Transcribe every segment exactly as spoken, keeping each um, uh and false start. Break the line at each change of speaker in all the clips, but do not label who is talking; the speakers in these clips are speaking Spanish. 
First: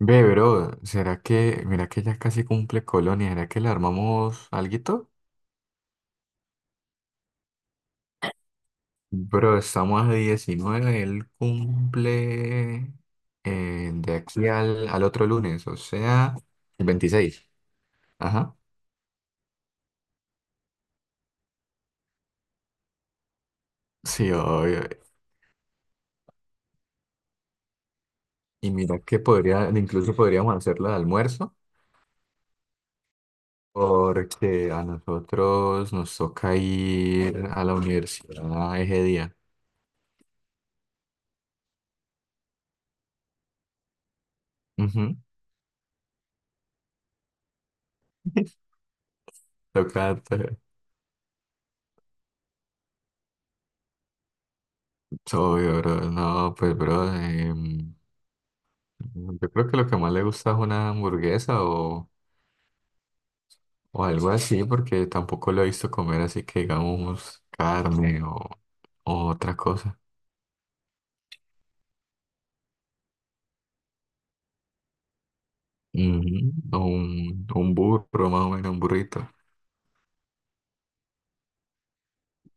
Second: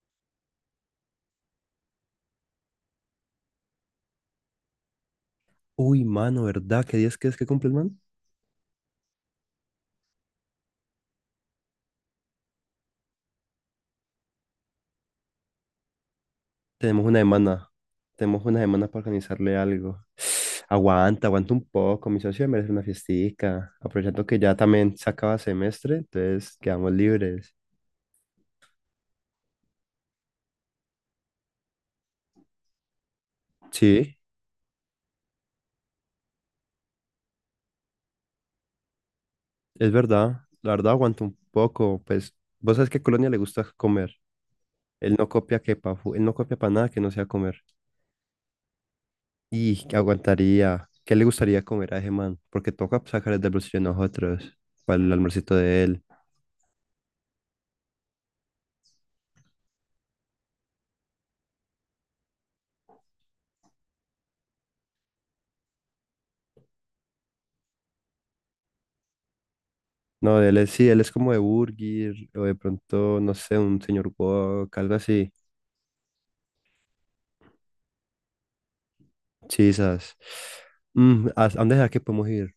Ve, bro, ¿será que, mira que ya casi cumple Colonia, ¿será que le armamos alguito?
Uy, mano, ¿verdad? ¿Qué días crees que cumple el man?
Bro, estamos a diecinueve, él cumple eh, de aquí al, al otro lunes, o sea, el
Tenemos una
veintiséis.
semana. Tenemos
Ajá.
una semana para organizarle algo. Aguanta, aguanta un poco. Mi socio merece una fiestica. Aprovechando
Sí,
que ya
obvio.
también se acaba semestre, entonces quedamos libres.
Y mira que podría, incluso podríamos hacerlo de almuerzo,
Sí,
porque a nosotros nos toca ir a la universidad ese día.
es verdad. La verdad, aguanta un poco. Pues, vos sabes que a Colonia le gusta comer. Él
Ujú.
no copia que pa, fu- él no copia para nada que no sea comer. Y que
Toca, t-
aguantaría. ¿Qué le gustaría comer a ese man? Porque toca sacar el del bolsillo de nosotros para el almuercito
obvio,
de él.
bro. No, pues, bro. em, Mm, Yo creo que lo que más le gusta es una hamburguesa o, o algo así, porque tampoco lo he visto comer así que digamos carne o, o otra cosa.
No, él es, sí, él es como de Burger, o de pronto, no sé, un señor Wok, algo así.
Ujú. O un, un burro, más o menos, un burrito.
Chisas. Mm, ¿a a dónde será que podemos ir?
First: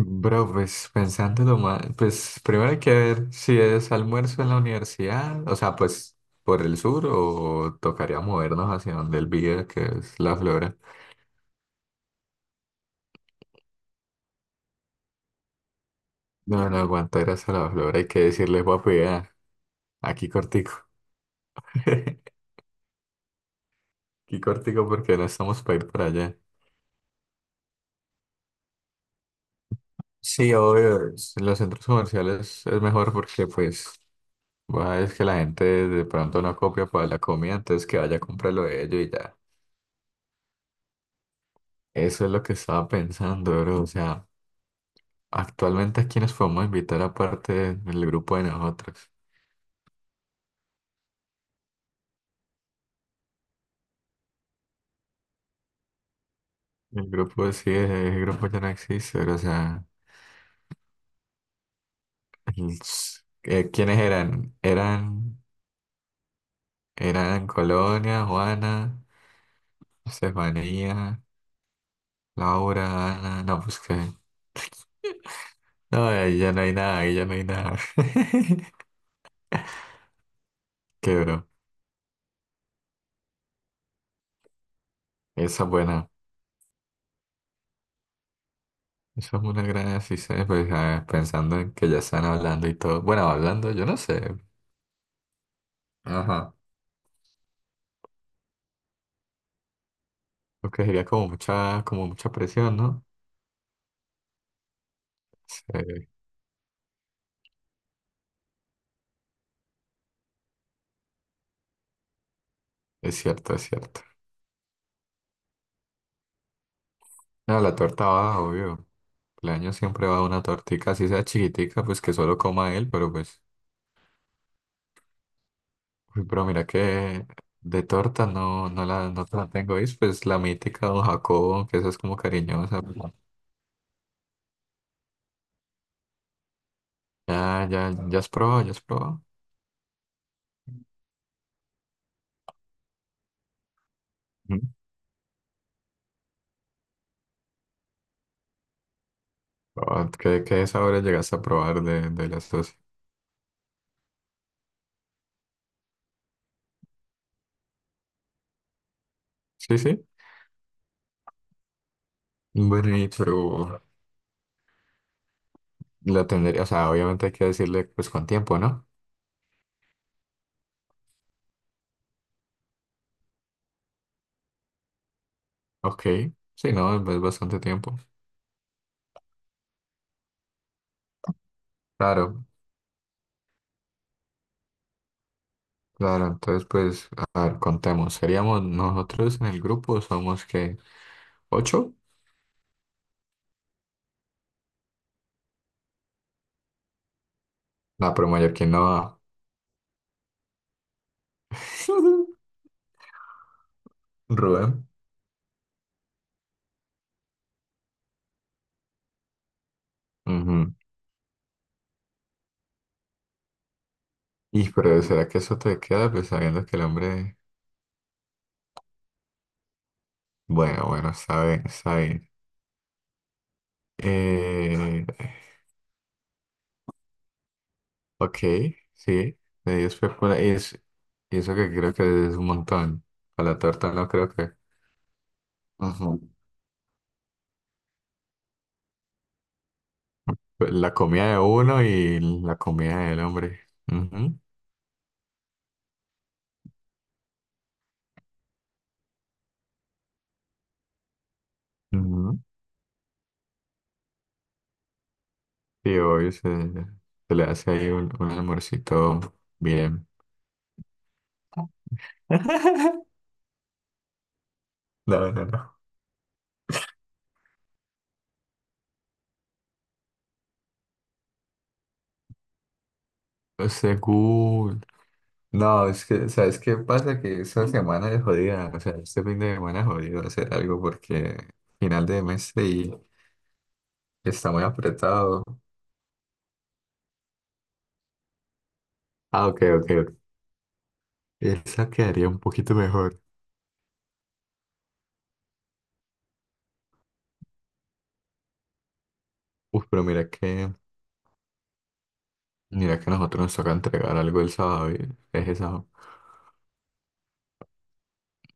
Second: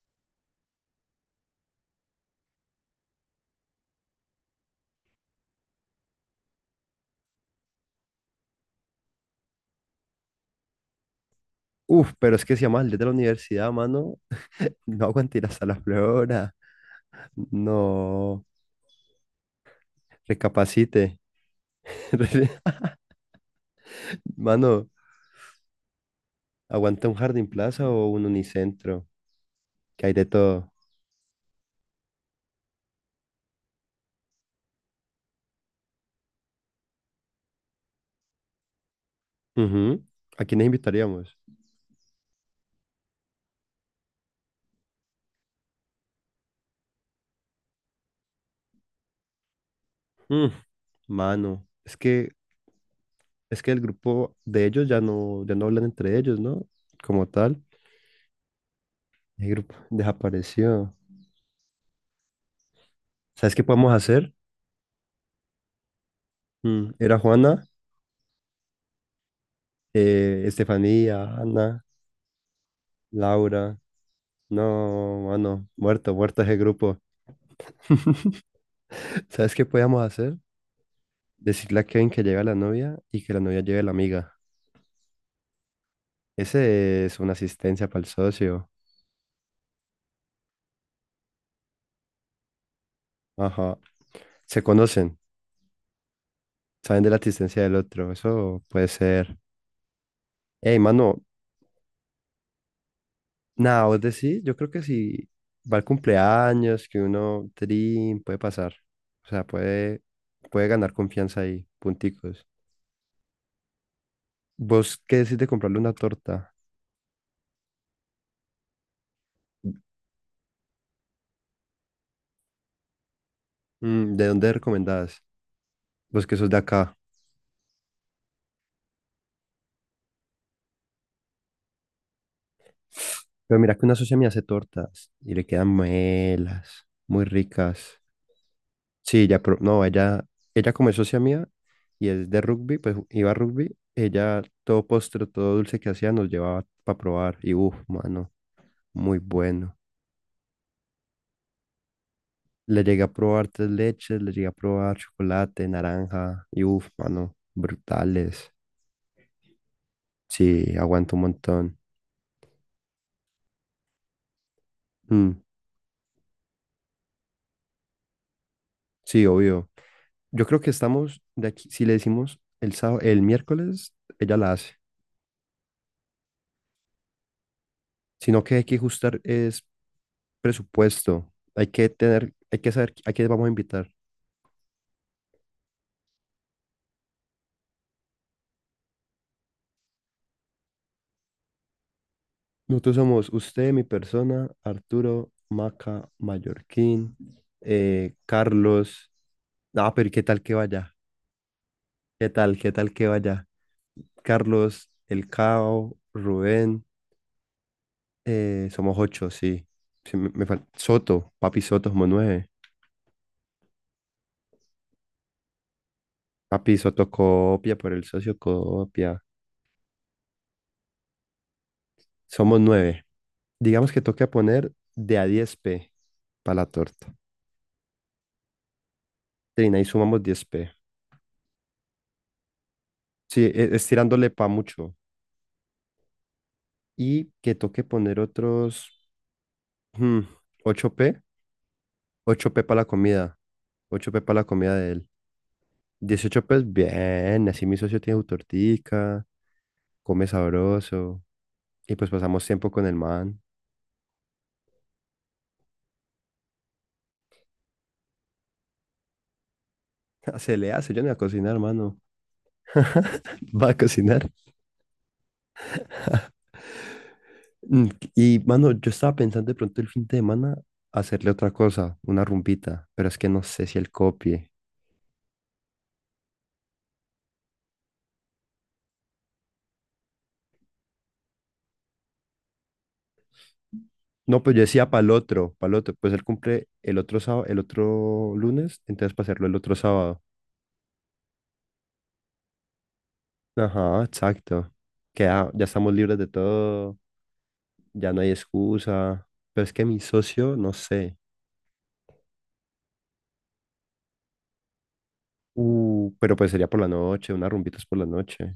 Bro, pues pensándolo más, pues primero hay que ver si es almuerzo en la universidad, o sea, pues por el sur o tocaría movernos hacia donde él vive, que es la Flora.
Uf, pero es que si llama el de la universidad, mano, no aguante ir hasta la Flora.
No, no aguantar hasta la Flora, hay que
No,
decirle, papi, ah, aquí cortico.
recapacite. Re-
Qué
Mano,
cortico porque no estamos para ir para allá.
aguanta un Jardín Plaza o un Unicentro, que hay de
Sí,
todo.
obvio, es- en los centros comerciales es mejor porque pues va, es que la gente de pronto no copia para la comida, entonces que vaya a comprarlo de ellos y ya.
Ujú. ¿A quiénes invitaríamos?
Eso es lo que estaba pensando, bro. O sea, actualmente a quiénes podemos invitar aparte del grupo de nosotros.
Mm, mano, es que, es que el grupo de ellos ya no, ya no hablan entre ellos, ¿no?
El
Como
grupo
tal.
sí, el grupo ya no existe, bro. O
El grupo
sea,
desapareció.
el-
¿Sabes qué
eh,
podemos
¿quiénes
hacer?
eran? Eran,
Mm, Era
eran
Juana,
Colonia, Juana,
eh,
Estefanía,
Estefanía, Ana,
Laura, Ana, no,
Laura.
pues que
No, mano,
no,
muerto,
ahí
muerto
ya
ese
no hay
grupo.
nada, ahí ya no hay nada.
¿Sabes qué podíamos hacer?
Quebró.
Decirle a Kevin que lleve a la novia y que la novia lleve a la amiga.
Esa es buena.
Ese es una asistencia para el socio.
Esa es una gran decisión, pues, ah, pensando en que ya están hablando y todo. Bueno, hablando,
Ajá.
yo no sé.
Se conocen,
Ajá.
saben de la asistencia del otro. Eso puede ser.
Lo
Ey,
que sería
mano,
como mucha, como mucha presión, ¿no?
nada, vos decís, yo creo que si va al
Sí,
cumpleaños, que uno trin, puede pasar. O sea, puede, puede ganar confianza ahí, punticos.
es cierto, es cierto.
¿Vos qué decís de comprarle una torta?
No, la torta va, obvio. El año siempre va una tortica, así sea chiquitica, pues que solo coma él, pero pues.
Mm, ¿de dónde recomendás?
Uy,
Vos que
pero
sos de
mira
acá.
que de torta no, no la, no te la tengo, ¿viste? Pues la mítica Don Jacobo, que esa es como cariñosa, pues.
Pero mira que una socia me hace tortas y le quedan melas, muy
Ya, ya,
ricas.
ya has probado, ya has probado.
Sí, ya, pro- no, ella, ella como es socia mía y es de rugby, pues iba a rugby, ella
Ujú.
todo postre, todo dulce que hacía nos llevaba para probar y uff, mano, muy bueno.
Ah, ¿qué, qué sabores llegaste a probar de, de las dos?
Le llegué a probar tres leches, le llegué a probar chocolate, naranja y uff, mano, brutales.
Sí, sí.
Sí, aguanto un montón.
Bueno, y pero
Mm,
la tendría, o sea, obviamente hay que decirle pues con tiempo, ¿no?
sí, obvio. Yo creo que estamos de aquí, si le decimos el sábado, el miércoles, ella la hace.
Ok, sí, no, es es bastante tiempo.
Sino que hay que ajustar es presupuesto. Hay que tener,
Claro,
hay que saber a quién vamos a invitar.
claro, entonces pues, a ver, contemos. ¿Seríamos nosotros en el grupo? ¿Somos que ¿ocho?
Nosotros somos usted, mi persona, Arturo, Maca, Mallorquín,
No,
eh,
pero mayor que no
Carlos.
va.
Ah, pero ¿qué tal que vaya? ¿Qué tal? ¿Qué tal que vaya?
Rubén.
Carlos, El Cao, Rubén, eh, somos ocho, sí. Sí, me, me fal-
Ujú.
Soto, Papi Soto, somos nueve.
Y pero ¿será que eso te queda? Pues sabiendo
Papi
que el
Soto
hombre...
copia por el socio copia.
Bueno, bueno, está bien, está bien.
Somos nueve. Digamos que toca poner
Eh,
de a diez p para la torta.
ok, sí,
Trina,
de
ahí
diez
sumamos
féculas
diez
y,
p
es, y eso que creo que es un montón.
Sí,
Para la
e- es
torta no creo
tirándole pa
que...
mucho.
Ujú.
Y que toque poner otros hmm,
La
ocho p.
comida de uno y
ocho
la
p para la
comida del
comida.
hombre.
Ocho p
Ujú,
para la comida de él. Dieciocho p bien. Así mi socio tiene su tortica. Come sabroso y pues
ujú.
pasamos tiempo con el man.
Y hoy se, se le hace ahí un, un almuercito bien.
Se le hace, yo no voy a cocinar, mano. Va a cocinar.
No, no, no.
Mm, Y, mano, yo estaba pensando de pronto el fin de semana hacerle otra cosa, una rumbita, pero es que no sé si él copie.
Según... No, es que, ¿sabes qué pasa? Que esta semana es jodida, o sea, este fin de semana es jodido hacer algo porque final de mes y
No,
está
pues yo
muy
decía para el
apretado.
otro, para el otro, pues él cumple el otro sábado, el otro lunes, entonces para hacerlo
Ah,
el
ok,
otro
ok, ok.
sábado.
Esa quedaría un poquito mejor.
Ajá, exacto. Que ya, ya estamos libres de todo, ya no hay excusa. Pero es que
Uf,
mi
pero mira
socio,
que,
no sé.
mira que a nosotros nos toca entregar algo el sábado, y es el sábado.
Uh, pero pues sería por la noche, unas rumbitas por la noche.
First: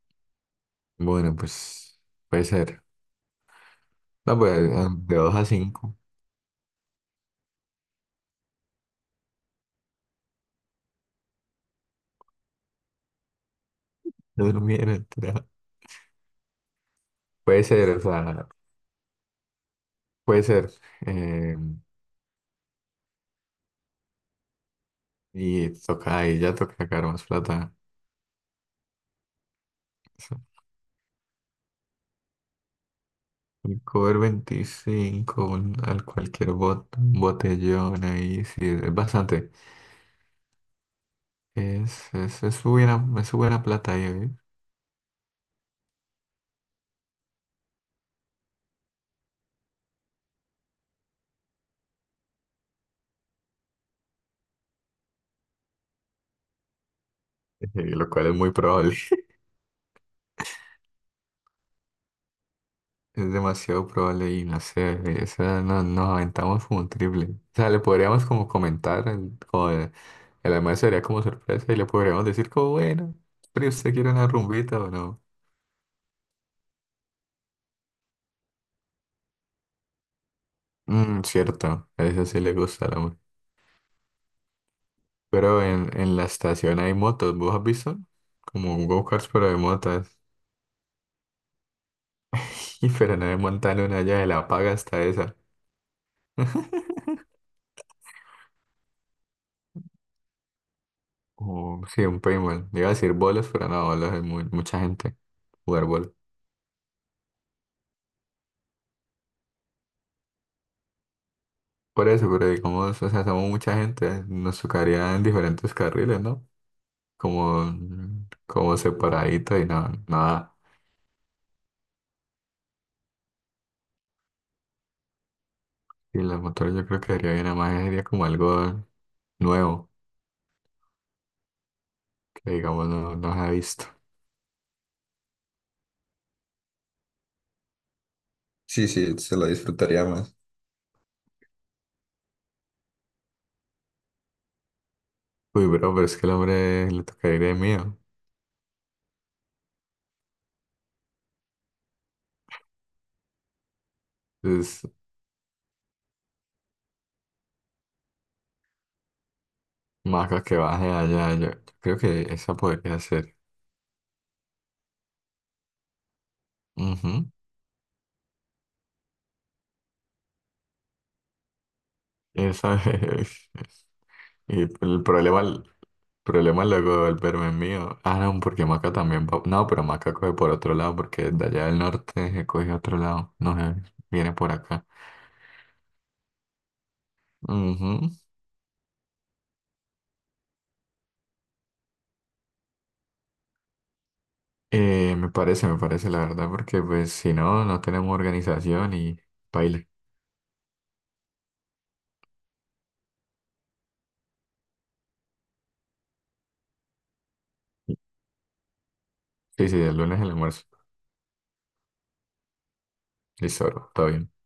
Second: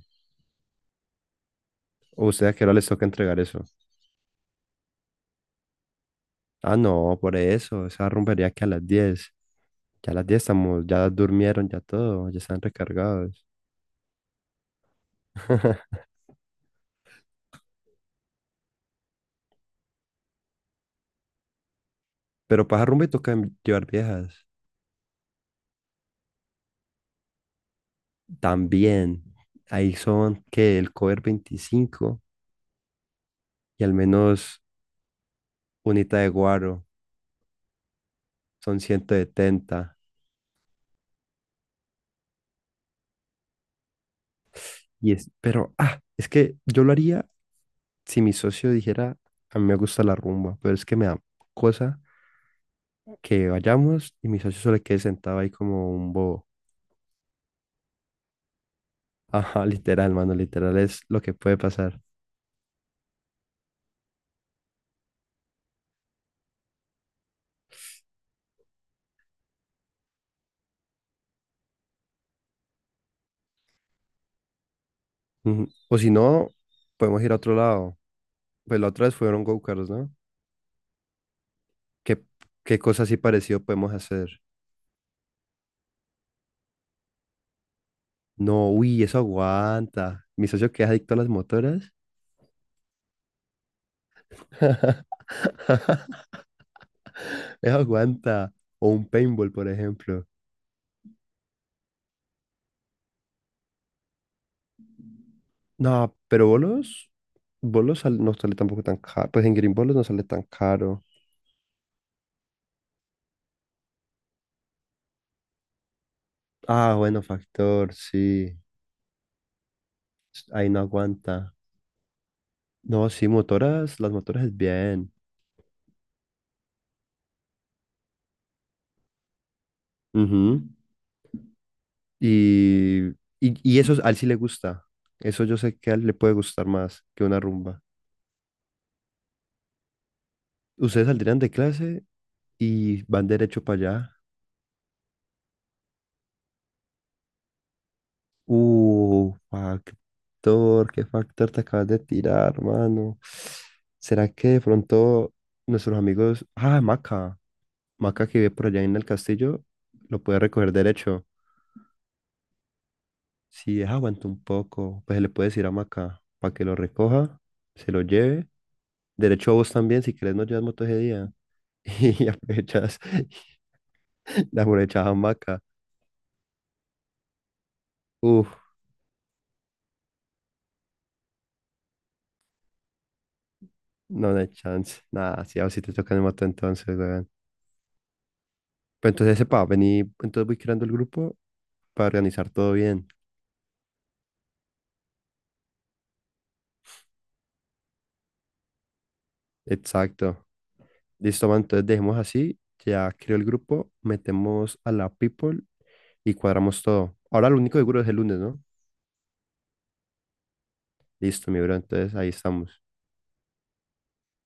Bueno, pues
¿O
puede
usted a qué hora
ser.
les toca entregar eso?
No, pues eh, de dos a cinco.
Ah, no, por eso, esa rumbería que a las diez. Ya a las diez estamos, ya durmieron, ya todo, ya están recargados.
No, no, mira. Puede ser, o sea, puede ser. Eh,
Pero para esa rumba y toca llevar viejas.
y toca ahí, ya toca sacar más plata.
También, ahí
Eso.
son que el cover veinticinco
El
y al
cover
menos
veinticinco, un- al
unita de
cualquier
guaro,
bot, botellón ahí, sí,
son
es
ciento
bastante.
setenta
Es, es, es buena, es buena plata ahí,
Y es, pero, ah, es que yo lo haría si mi socio dijera, a mí me gusta la rumba, pero es que me da cosa que vayamos y mi socio solo quede sentado ahí como un bobo.
eh, lo cual es muy probable.
Ajá, literal, mano, literal es lo que puede pasar.
Es demasiado probable y no sé, esa o no, nos aventamos como un triple. O sea, le podríamos como comentar, el- como el, el almuerzo sería como sorpresa y le podríamos decir como, bueno, pero usted quiere una rumbita o no.
Ujú. O si no, podemos ir a otro lado. Pues la otra vez fueron go-karts, ¿no?
Mm, cierto, a
¿Qué,
eso sí le
qué
gusta la
cosa así
amor.
parecido podemos hacer?
Pero en, en la estación hay motos, ¿vos has visto?
No,
Como un
uy, eso
go-karts pero de motas.
aguanta. Mi socio que es adicto a las motoras.
Y pero no me montan una ya de la paga hasta esa.
Eso aguanta. O un paintball, por ejemplo.
O sí, un paintball. Iba a decir bolos, pero no, bolos es muy, mucha gente. Jugar bolos.
No, pero bolos, bolos sal- no sale tampoco tan caro. Pues en Green Bolos no sale tan caro.
Por eso, pero digamos, o sea, somos mucha gente, nos tocaría en diferentes carriles, ¿no?
Ah, bueno,
Como,
factor,
mm,
sí.
como separadito y no, nada.
Ahí no aguanta. No, sí, motoras, las motoras es bien.
Y los motores yo creo que sería bien, además sería como algo nuevo,
Ujú.
que digamos
Y,
no, no se ha
y, y
visto.
eso a él sí le gusta. Eso yo sé que a él le puede gustar más que una rumba.
Sí, sí, se lo disfrutaría más.
Ustedes saldrían de clase y van derecho para allá.
Uy, bro, pero es que el hombre le tocaría ir de mío.
Uh, factor, qué factor te acabas de tirar, hermano. ¿Será que de
Entonces,
pronto nuestros amigos, ah, Maca, Maca que vive por allá en el castillo, lo puede
Maca que
recoger
baje
derecho?
allá, yo, yo creo que esa podría ser.
Si es aguanta un poco, pues se le puede decir a Maca para que lo
Ujú,
recoja, se lo lleve. Derecho a vos también, si querés no llevas moto ese día. Y
esa
aprovechas,
es.
la
Y el
aprovechas a
problema,
Maca.
problema luego del verme mío. Ah, no, porque
Uf,
Maca también va. No, pero Maca coge por otro lado, porque de allá del norte se coge otro lado. No sé,
no,
viene
no hay
por acá.
chance. Nada, si a vos sí te toca en moto entonces, weón.
Ujú.
Pero entonces sepa, vení, entonces voy creando el grupo para organizar todo bien.
Eh, me parece, me parece, la verdad, porque pues si no, no tenemos organización y baile.
Exacto. Listo, man, entonces dejemos así. Ya creo el grupo, metemos a la people y cuadramos todo. Ahora lo único seguro es el lunes, ¿no?
Sí, sí, el lunes el almuerzo.
Listo, mi bro, entonces ahí estamos.
Listo, bro, todo bien.